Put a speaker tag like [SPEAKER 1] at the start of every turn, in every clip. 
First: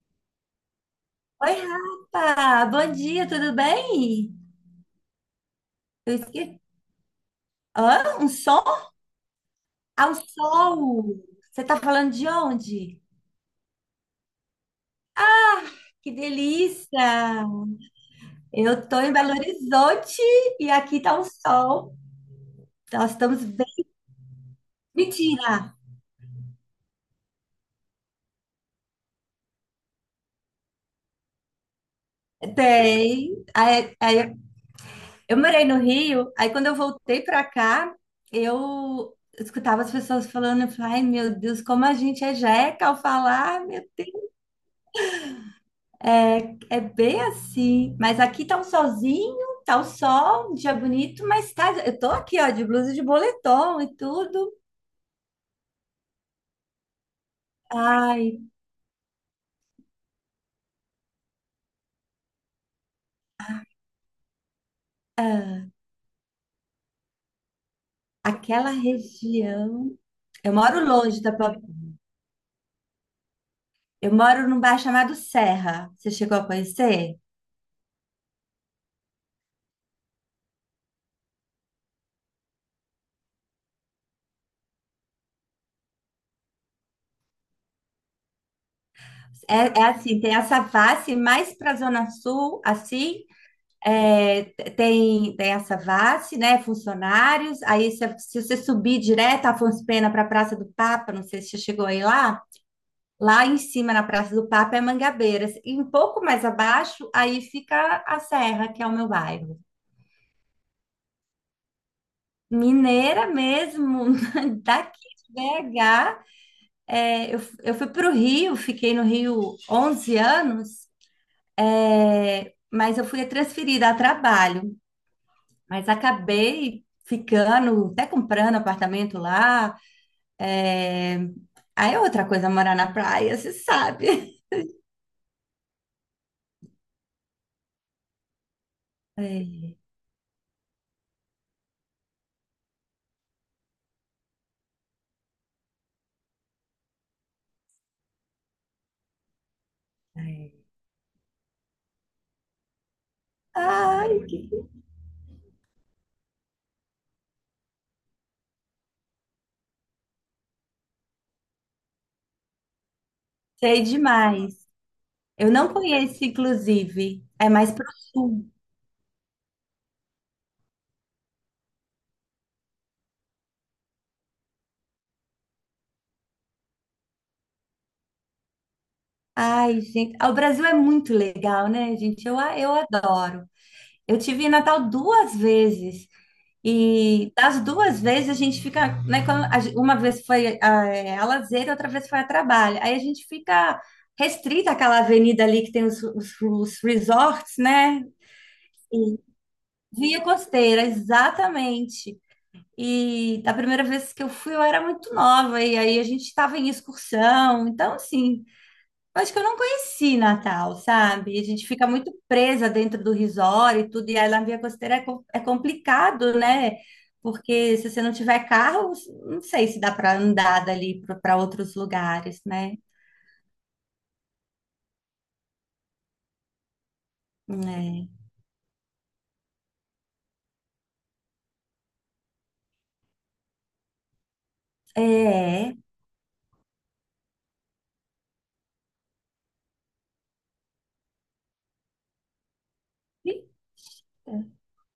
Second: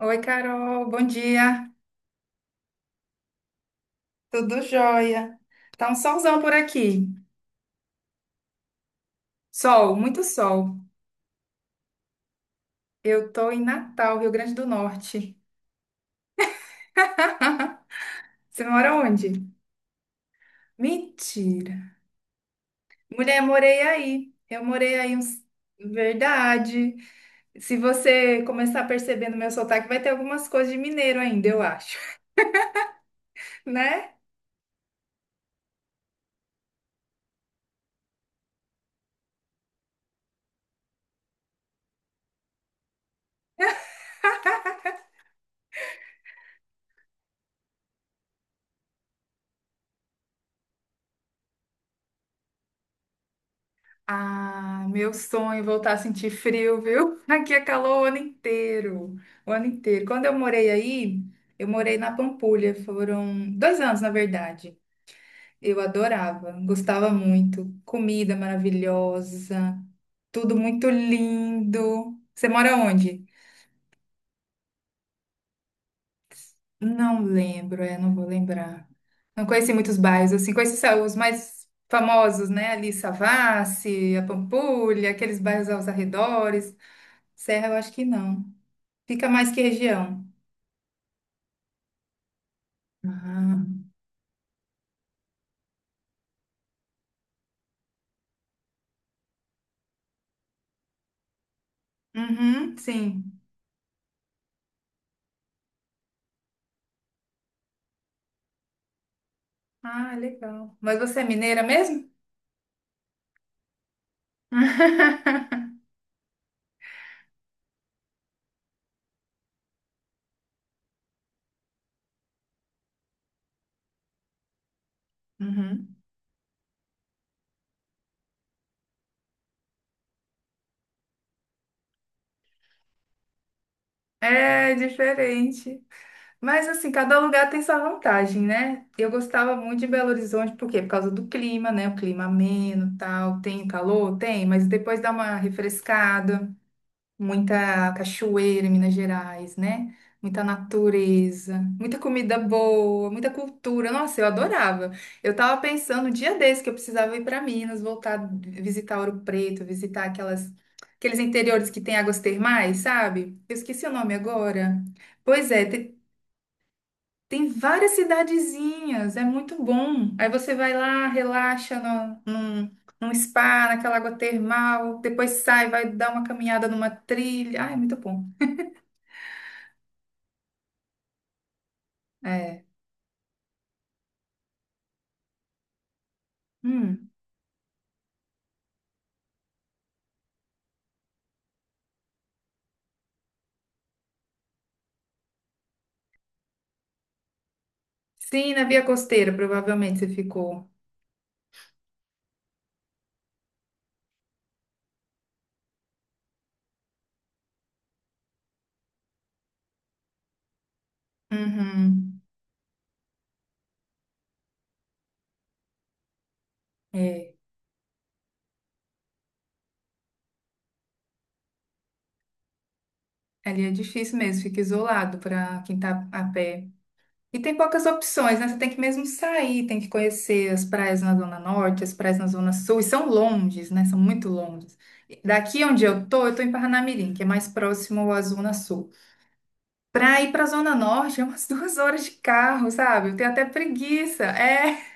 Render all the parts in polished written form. [SPEAKER 1] Oi, Carol, bom
[SPEAKER 2] Oi,
[SPEAKER 1] dia.
[SPEAKER 2] Rafa! Bom dia, tudo bem?
[SPEAKER 1] Tudo jóia? Tá um
[SPEAKER 2] Eu
[SPEAKER 1] solzão por
[SPEAKER 2] esqueci.
[SPEAKER 1] aqui.
[SPEAKER 2] Hã? Um som?
[SPEAKER 1] Sol,
[SPEAKER 2] Ao
[SPEAKER 1] muito sol.
[SPEAKER 2] sol! Você tá falando de onde?
[SPEAKER 1] Eu tô em Natal, Rio Grande do Norte.
[SPEAKER 2] Que delícia!
[SPEAKER 1] Você
[SPEAKER 2] Eu
[SPEAKER 1] mora
[SPEAKER 2] tô em Belo
[SPEAKER 1] onde?
[SPEAKER 2] Horizonte e aqui tá um
[SPEAKER 1] Mentira.
[SPEAKER 2] sol. Nós
[SPEAKER 1] Mulher,
[SPEAKER 2] estamos bem.
[SPEAKER 1] morei aí. Eu morei aí uns...
[SPEAKER 2] Mentira!
[SPEAKER 1] Verdade. Se você começar a perceber no meu sotaque, vai ter algumas coisas de mineiro ainda, eu acho,
[SPEAKER 2] Tem. Aí,
[SPEAKER 1] né?
[SPEAKER 2] aí, eu morei no Rio, aí quando eu voltei pra cá, eu escutava as pessoas falando, eu falei, ai meu Deus, como a gente é jeca ao falar, meu. É, é bem assim, mas aqui tá um solzinho, tá o sol, um dia bonito, mas tá, eu tô aqui, ó, de blusa e de boletom e tudo.
[SPEAKER 1] Ah, meu sonho é voltar a sentir frio, viu? Aqui é calor o ano
[SPEAKER 2] Ai,
[SPEAKER 1] inteiro, o ano inteiro. Quando eu morei aí, eu morei na Pampulha, foram 2 anos, na verdade.
[SPEAKER 2] ah,
[SPEAKER 1] Eu adorava, gostava muito. Comida
[SPEAKER 2] aquela
[SPEAKER 1] maravilhosa,
[SPEAKER 2] região. Eu
[SPEAKER 1] tudo
[SPEAKER 2] moro
[SPEAKER 1] muito
[SPEAKER 2] longe da Paulista.
[SPEAKER 1] lindo. Você mora onde?
[SPEAKER 2] Eu moro num bairro chamado Serra. Você chegou a conhecer?
[SPEAKER 1] Não lembro, é, não vou lembrar. Não conheci muitos bairros, assim, conheci só os mais famosos, né? Ali, Savassi, a Pampulha, aqueles bairros aos arredores. Serra, eu acho que não. Fica mais que
[SPEAKER 2] É, é assim,
[SPEAKER 1] região.
[SPEAKER 2] tem essa face mais para a Zona Sul, assim.
[SPEAKER 1] Ah,
[SPEAKER 2] É, tem essa face, né? Funcionários. Aí, se você subir direto a Afonso Pena para a Praça do Papa, não sei se você chegou aí lá.
[SPEAKER 1] uhum, sim.
[SPEAKER 2] Lá em cima, na Praça do Papa, é Mangabeiras. E um pouco mais abaixo, aí fica a Serra, que é o meu bairro.
[SPEAKER 1] Ah, legal. Mas você é mineira mesmo?
[SPEAKER 2] Mineira mesmo, daqui de BH. É, eu fui para o Rio, fiquei no Rio 11 anos, é, mas eu fui transferida a trabalho. Mas
[SPEAKER 1] Uhum.
[SPEAKER 2] acabei ficando, até comprando apartamento lá. É, aí é outra coisa morar na praia, você sabe.
[SPEAKER 1] É diferente. Mas assim, cada lugar tem sua vantagem, né? Eu gostava
[SPEAKER 2] É,
[SPEAKER 1] muito de Belo Horizonte, por quê? Por causa do clima, né? O clima ameno, tal. Tem calor? Tem, mas depois dá uma refrescada. Muita cachoeira em Minas Gerais, né? Muita
[SPEAKER 2] é.
[SPEAKER 1] natureza, muita comida boa, muita cultura.
[SPEAKER 2] Ai,
[SPEAKER 1] Nossa, eu adorava. Eu tava pensando um dia desse que eu precisava ir para Minas, voltar, visitar Ouro Preto, visitar aquelas aqueles interiores que tem águas termais, sabe? Eu
[SPEAKER 2] sei
[SPEAKER 1] esqueci o nome
[SPEAKER 2] demais.
[SPEAKER 1] agora. Pois
[SPEAKER 2] Eu
[SPEAKER 1] é,
[SPEAKER 2] não conheço, inclusive.
[SPEAKER 1] tem,
[SPEAKER 2] É mais pro
[SPEAKER 1] várias
[SPEAKER 2] sul.
[SPEAKER 1] cidadezinhas, é muito bom. Aí você vai lá, relaxa no, num- num spa, naquela água termal, depois sai, vai dar uma caminhada numa trilha. Ai, é muito bom.
[SPEAKER 2] Ai, gente. Ah, o Brasil é muito legal, né, gente? Eu, a-
[SPEAKER 1] É.
[SPEAKER 2] eu adoro. Eu tive em Natal duas vezes.
[SPEAKER 1] Hum.
[SPEAKER 2] E das duas vezes a gente fica, né? Quando uma vez foi a lazer, outra vez foi a trabalho. Aí a gente fica restrita àquela avenida ali que tem os resorts, né?
[SPEAKER 1] Sim, na Via Costeira, provavelmente você
[SPEAKER 2] Via
[SPEAKER 1] ficou.
[SPEAKER 2] Costeira, exatamente. E da primeira vez que eu fui, eu era muito nova, e aí a gente estava em excursão. Então, assim. Acho que eu não conheci Natal, sabe? A gente fica muito
[SPEAKER 1] Uhum.
[SPEAKER 2] presa dentro do resort e tudo, e aí lá na Via Costeira é complicado, né?
[SPEAKER 1] É.
[SPEAKER 2] Porque se você não tiver carro, não sei se dá para andar dali para outros lugares, né?
[SPEAKER 1] Ali é difícil mesmo, fica isolado para quem tá a pé. E tem poucas opções, né? Você tem que mesmo sair, tem que conhecer as praias na Zona Norte, as praias na Zona Sul, e são longes, né? São muito longes.
[SPEAKER 2] É.
[SPEAKER 1] Daqui
[SPEAKER 2] É.
[SPEAKER 1] onde eu tô em Parnamirim, que é mais próximo à Zona Sul. Para ir para a Zona Norte é umas 2 horas de carro, sabe? Eu tenho até preguiça.
[SPEAKER 2] Eita.
[SPEAKER 1] É.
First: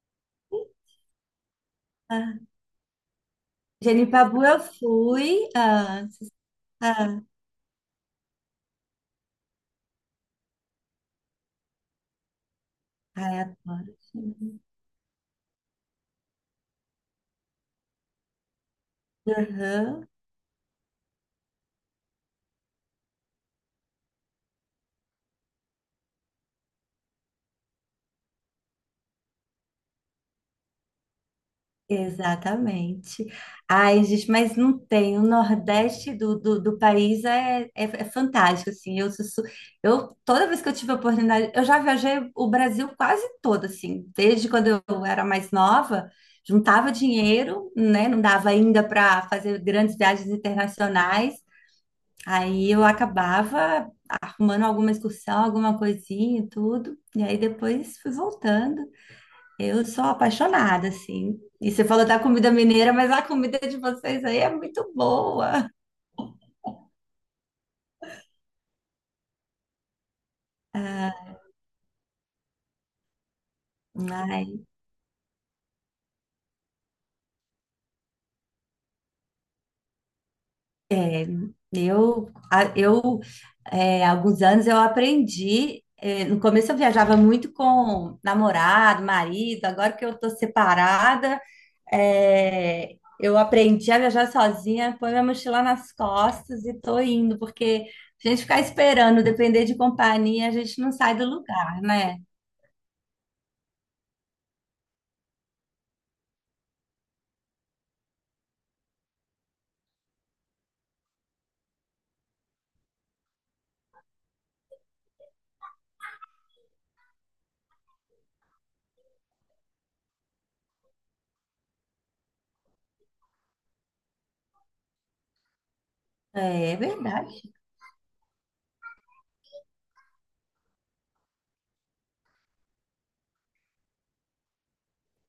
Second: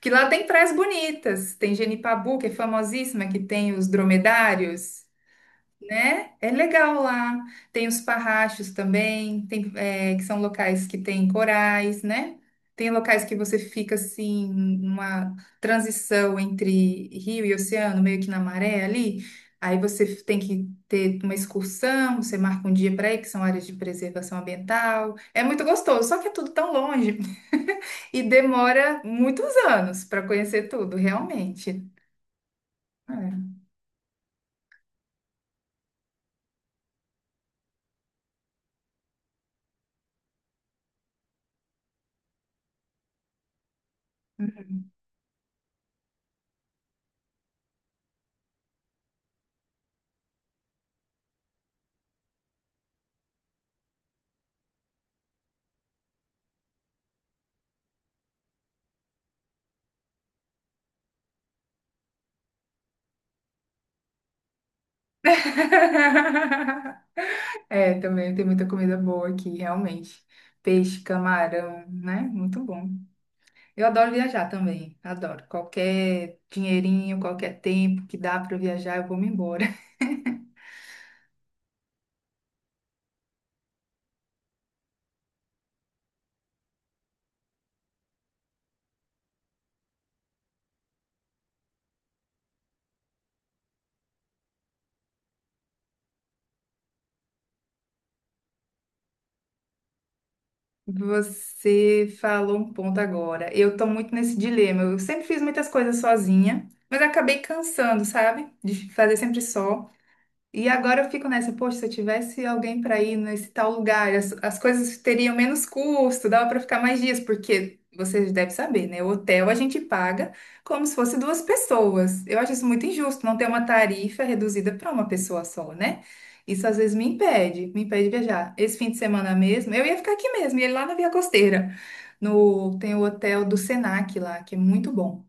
[SPEAKER 1] Que lá tem praias bonitas. Tem
[SPEAKER 2] Ah.
[SPEAKER 1] Genipabu, que é famosíssima, que tem os
[SPEAKER 2] Genipabu eu
[SPEAKER 1] dromedários
[SPEAKER 2] fui. Ah,
[SPEAKER 1] né? É legal
[SPEAKER 2] ah,
[SPEAKER 1] lá. Tem os parrachos também, tem, é, que são locais que tem corais, né? Tem locais que
[SPEAKER 2] ai,
[SPEAKER 1] você
[SPEAKER 2] adoro.
[SPEAKER 1] fica assim, numa transição entre rio e oceano, meio que na maré ali. Aí
[SPEAKER 2] Aham.
[SPEAKER 1] você tem que ter uma excursão, você marca um dia para ir, que são áreas de preservação ambiental. É muito gostoso, só que é tudo tão longe e demora muitos anos para conhecer tudo, realmente.
[SPEAKER 2] Exatamente.
[SPEAKER 1] É.
[SPEAKER 2] Ai, gente, mas não tem. O Nordeste do país é fantástico, assim. Eu, toda vez que eu tive a oportunidade, eu já viajei o Brasil quase todo, assim. Desde quando eu era mais nova, juntava dinheiro, né? Não dava ainda para fazer grandes viagens internacionais. Aí eu acabava arrumando alguma excursão, alguma coisinha e tudo. E aí depois fui voltando. Eu sou apaixonada, assim. E você falou da comida mineira, mas a comida de vocês aí é muito boa.
[SPEAKER 1] É, também tem muita comida boa aqui, realmente. Peixe,
[SPEAKER 2] Ah,
[SPEAKER 1] camarão, né? Muito bom. Eu adoro viajar
[SPEAKER 2] ai,
[SPEAKER 1] também, adoro. Qualquer dinheirinho, qualquer tempo que dá para viajar, eu vou me embora.
[SPEAKER 2] eu, a- eu é, há alguns anos eu aprendi. É, no começo eu viajava muito com namorado, marido. Agora que eu tô separada, eu aprendi a viajar sozinha, põe minha mochila nas costas e tô indo, porque se a gente ficar esperando, depender de companhia, a gente não sai do lugar,
[SPEAKER 1] Você
[SPEAKER 2] né?
[SPEAKER 1] falou um ponto agora. Eu tô muito nesse dilema. Eu sempre fiz muitas coisas sozinha, mas acabei cansando, sabe? De fazer sempre só. E agora eu fico nessa, poxa, se eu tivesse alguém para ir nesse tal lugar, as coisas teriam menos custo, dava para ficar mais dias, porque vocês devem saber, né? O hotel a gente paga como se fosse duas pessoas. Eu acho isso muito injusto, não ter uma tarifa reduzida para uma pessoa só, né? Isso
[SPEAKER 2] É,
[SPEAKER 1] às
[SPEAKER 2] é
[SPEAKER 1] vezes
[SPEAKER 2] verdade.
[SPEAKER 1] me impede de viajar. Esse fim de semana mesmo, eu ia ficar aqui mesmo, ia lá na Via Costeira, no, tem o hotel do Senac lá, que é muito bom.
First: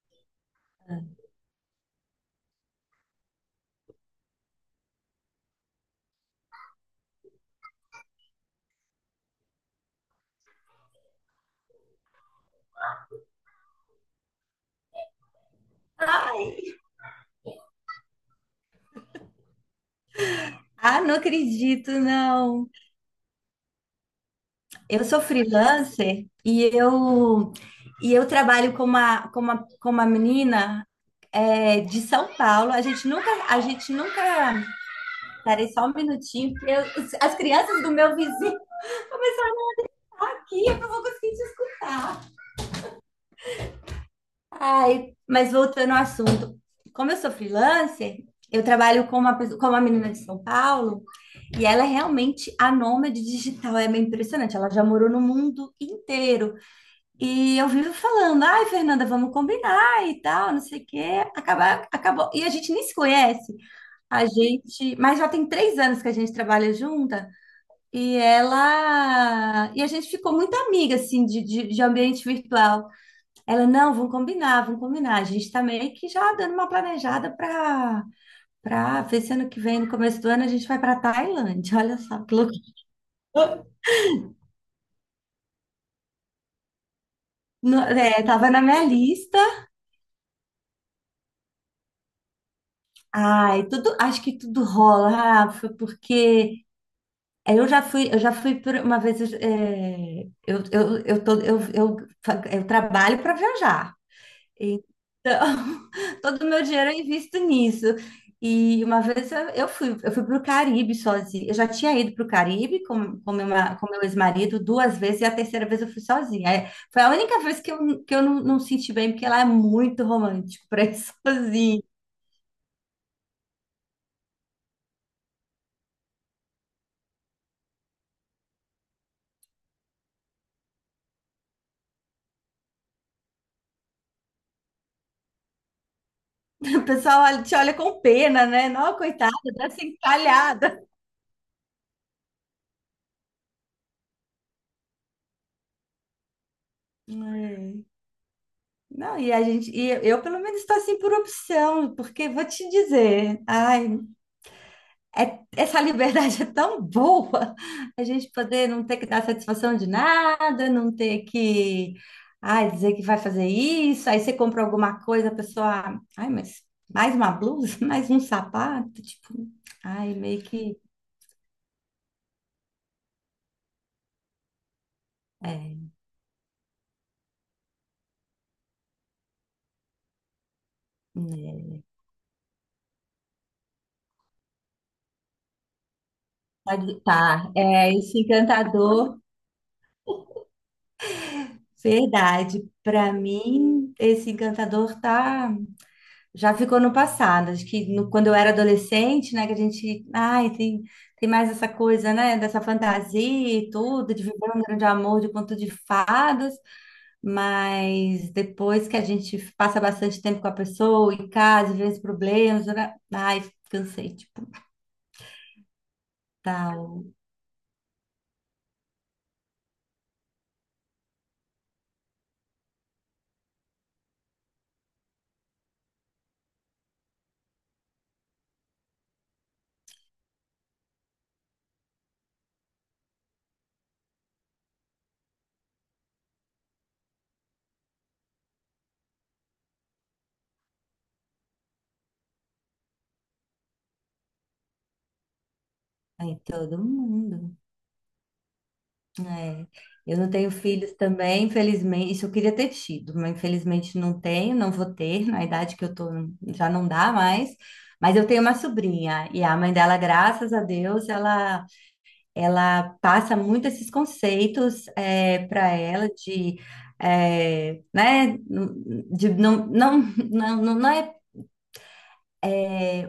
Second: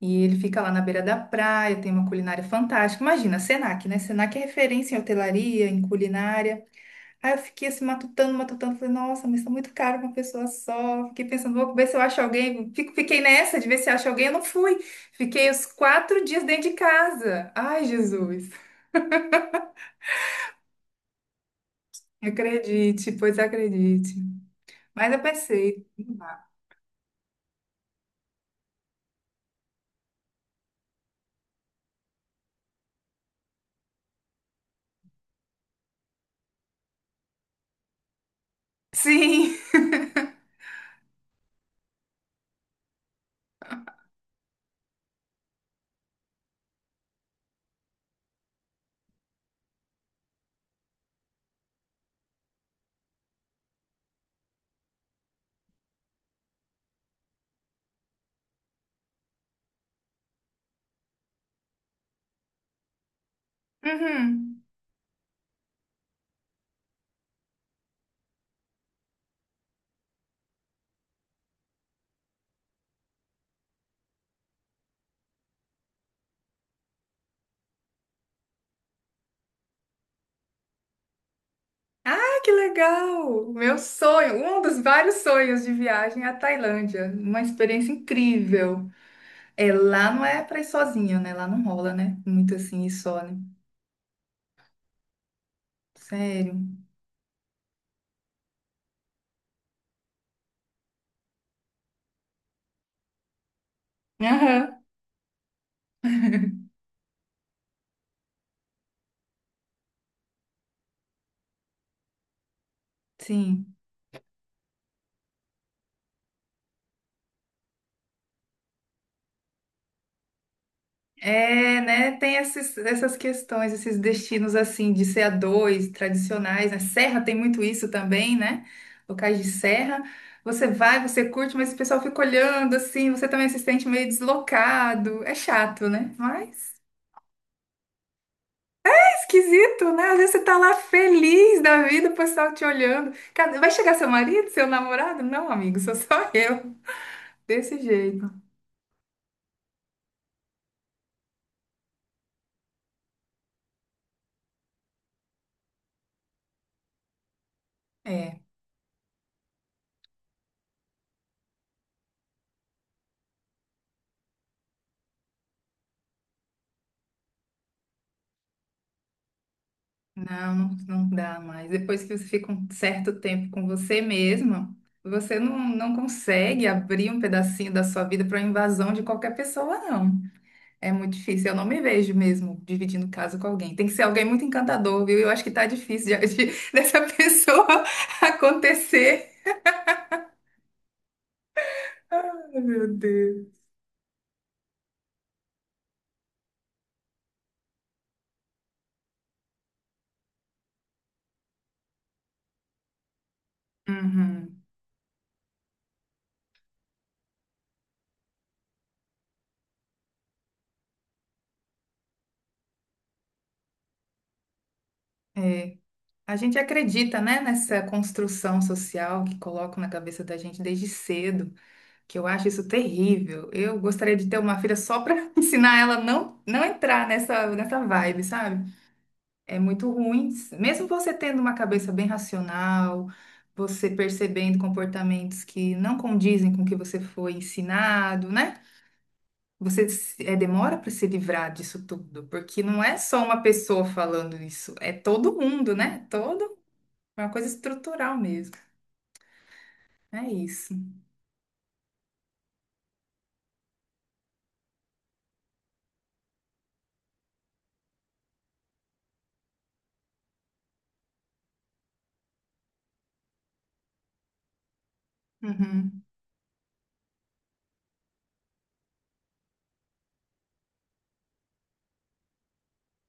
[SPEAKER 1] E ele fica lá na beira da praia, tem uma culinária fantástica. Imagina, Senac, né? Senac é referência em hotelaria, em culinária. Aí eu fiquei assim, matutando, matutando. Falei, nossa, mas tá muito caro pra uma pessoa só. Fiquei pensando, vou ver se eu acho alguém. Fiquei nessa de ver se acho alguém. Eu não fui. Fiquei os 4 dias dentro de casa. Ai, Jesus.
[SPEAKER 2] Ah, não acredito, não.
[SPEAKER 1] Acredite, pois acredite.
[SPEAKER 2] Eu
[SPEAKER 1] Mas eu
[SPEAKER 2] sou
[SPEAKER 1] pensei. Não
[SPEAKER 2] freelancer
[SPEAKER 1] dá.
[SPEAKER 2] e eu trabalho com com uma menina, de São Paulo. A gente nunca, a gente nunca. Parei só um minutinho, porque as crianças do meu vizinho
[SPEAKER 1] Sim.
[SPEAKER 2] estão aqui, eu não vou conseguir te escutar. Ai, mas voltando ao assunto, como eu sou freelancer, eu trabalho com uma menina de São Paulo. E ela é realmente a nômade digital, é bem impressionante. Ela já morou no mundo inteiro. E eu vivo falando, ai, Fernanda, vamos combinar e tal, não sei o quê. Acabou. E a gente nem se conhece.
[SPEAKER 1] Uhum.
[SPEAKER 2] Mas já tem 3 anos que a gente trabalha junta e ela e a gente ficou muito amiga assim de ambiente virtual. Ela, não, vamos combinar, vamos combinar. A gente tá meio que já dando uma planejada para ver se ano que vem, no começo do ano, a gente vai para Tailândia. Olha só que
[SPEAKER 1] Ah, que
[SPEAKER 2] loucura.
[SPEAKER 1] legal! Meu sonho, um dos vários sonhos de viagem é a Tailândia. Uma experiência
[SPEAKER 2] Tava na minha
[SPEAKER 1] incrível.
[SPEAKER 2] lista.
[SPEAKER 1] É, lá não é pra ir sozinha, né? Lá não rola, né? Muito assim, ir só, né?
[SPEAKER 2] Ai, tudo, acho que tudo rola, Rafa,
[SPEAKER 1] Sério.
[SPEAKER 2] porque eu já fui por uma vez, eu trabalho para viajar,
[SPEAKER 1] Aham,
[SPEAKER 2] então todo o meu dinheiro eu invisto nisso. E uma vez eu fui para o Caribe sozinha. Eu já tinha ido para o Caribe com, com, meu, ma-
[SPEAKER 1] sim.
[SPEAKER 2] com meu ex-marido duas vezes, e a terceira vez eu fui sozinha. É, foi a única vez que eu não, não senti bem, porque lá é muito romântico para ir
[SPEAKER 1] É,
[SPEAKER 2] sozinha.
[SPEAKER 1] né? Tem essas questões, esses destinos assim, de ser a dois, tradicionais, né? Serra tem muito isso também, né? Locais de serra. Você vai, você curte, mas o pessoal fica olhando assim, você também se sente meio deslocado. É chato, né? Mas.
[SPEAKER 2] O pessoal te olha com pena, né? Não, coitada, dessa
[SPEAKER 1] Esquisito, né? Às vezes você tá lá
[SPEAKER 2] encalhada.
[SPEAKER 1] feliz da vida, o pessoal te olhando. Vai chegar seu marido, seu namorado? Não, amigo, sou só eu. Desse
[SPEAKER 2] É.
[SPEAKER 1] jeito.
[SPEAKER 2] Não, e a gente, e eu pelo menos estou assim por opção, porque vou te dizer, ai, essa liberdade é tão boa, a gente
[SPEAKER 1] É,
[SPEAKER 2] poder não ter que dar satisfação de nada, não ter que, ai, dizer que vai fazer isso, aí você compra alguma coisa, a pessoa, ai, mas mais uma blusa, mais um sapato, tipo, ai, meio
[SPEAKER 1] não,
[SPEAKER 2] que,
[SPEAKER 1] não dá mais. Depois que você fica um certo tempo com você mesma, você não,
[SPEAKER 2] é,
[SPEAKER 1] não consegue abrir um pedacinho da sua vida para invasão de qualquer pessoa, não. É muito difícil. Eu não
[SPEAKER 2] né?
[SPEAKER 1] me vejo mesmo dividindo casa com alguém. Tem que ser alguém muito encantador, viu? Eu acho que tá difícil dessa
[SPEAKER 2] Tá,
[SPEAKER 1] pessoa
[SPEAKER 2] é esse encantador,
[SPEAKER 1] acontecer. Ai,
[SPEAKER 2] verdade.
[SPEAKER 1] meu
[SPEAKER 2] Para
[SPEAKER 1] Deus.
[SPEAKER 2] mim, esse encantador já ficou no passado. Acho que quando eu era adolescente, né, que a gente, ai, tem mais essa coisa, né, dessa fantasia e tudo, de viver um
[SPEAKER 1] Uhum,
[SPEAKER 2] grande amor de conto de fadas, mas depois que a gente passa bastante tempo com a pessoa em casa, e vê os problemas, né, ai, cansei, tipo,
[SPEAKER 1] é. A gente
[SPEAKER 2] tal,
[SPEAKER 1] acredita, né, nessa construção social que colocam na cabeça da gente desde cedo, que eu acho isso terrível. Eu gostaria de ter uma filha só para ensinar ela a não não entrar nessa vibe, sabe? É muito ruim. Mesmo você tendo uma cabeça bem racional, você percebendo comportamentos que não condizem com o que você foi ensinado, né? Você se- é, demora para se livrar disso tudo, porque não é só uma pessoa falando isso, é todo mundo, né?
[SPEAKER 2] aí
[SPEAKER 1] Todo,
[SPEAKER 2] todo
[SPEAKER 1] é uma coisa
[SPEAKER 2] mundo.
[SPEAKER 1] estrutural mesmo.
[SPEAKER 2] É, eu
[SPEAKER 1] É
[SPEAKER 2] não tenho
[SPEAKER 1] isso.
[SPEAKER 2] filhos também, infelizmente. Isso eu queria ter tido, mas infelizmente não tenho, não vou ter. Na idade que eu tô, já não dá mais. Mas eu tenho uma sobrinha e a mãe dela, graças a Deus, ela, passa muito esses conceitos para
[SPEAKER 1] Uhum.
[SPEAKER 2] ela de, é, né, de não, não, não, não é,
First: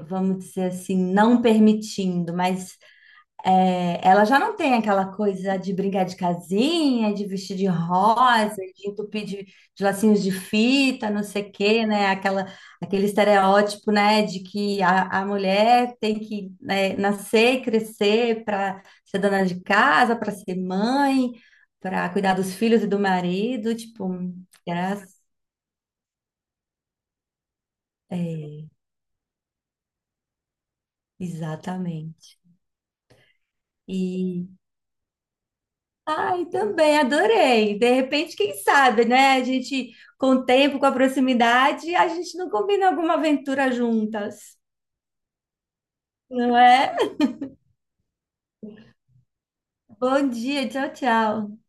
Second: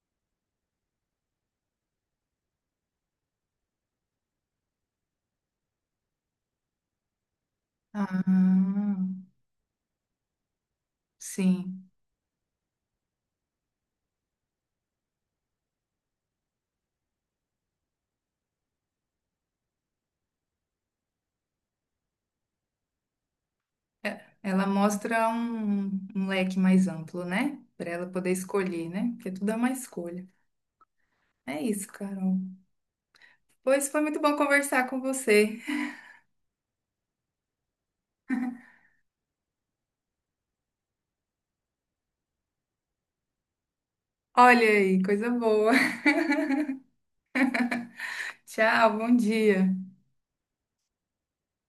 [SPEAKER 2] vamos dizer assim, não permitindo, mas é, ela já não tem aquela coisa de brigar de casinha, de vestir de
[SPEAKER 1] Ah,
[SPEAKER 2] rosa, de entupir de lacinhos de fita, não sei o quê,
[SPEAKER 1] sim.
[SPEAKER 2] né? Aquele estereótipo, né, de que a mulher tem que, né, nascer crescer para ser dona de casa, para ser mãe, para cuidar dos filhos e do marido, tipo,
[SPEAKER 1] É, ela
[SPEAKER 2] graças.
[SPEAKER 1] mostra um, um leque mais amplo, né? Para ela poder
[SPEAKER 2] É,
[SPEAKER 1] escolher, né? Porque tudo é uma escolha. É isso, Carol.
[SPEAKER 2] exatamente.
[SPEAKER 1] Pois foi muito bom conversar com você.
[SPEAKER 2] Ai, também, adorei. De repente, quem sabe, né? A gente, com o tempo, com a proximidade, a gente não combina alguma aventura juntas,
[SPEAKER 1] Olha aí, coisa boa.
[SPEAKER 2] não é?
[SPEAKER 1] Tchau, bom dia.
[SPEAKER 2] Bom dia, tchau, tchau.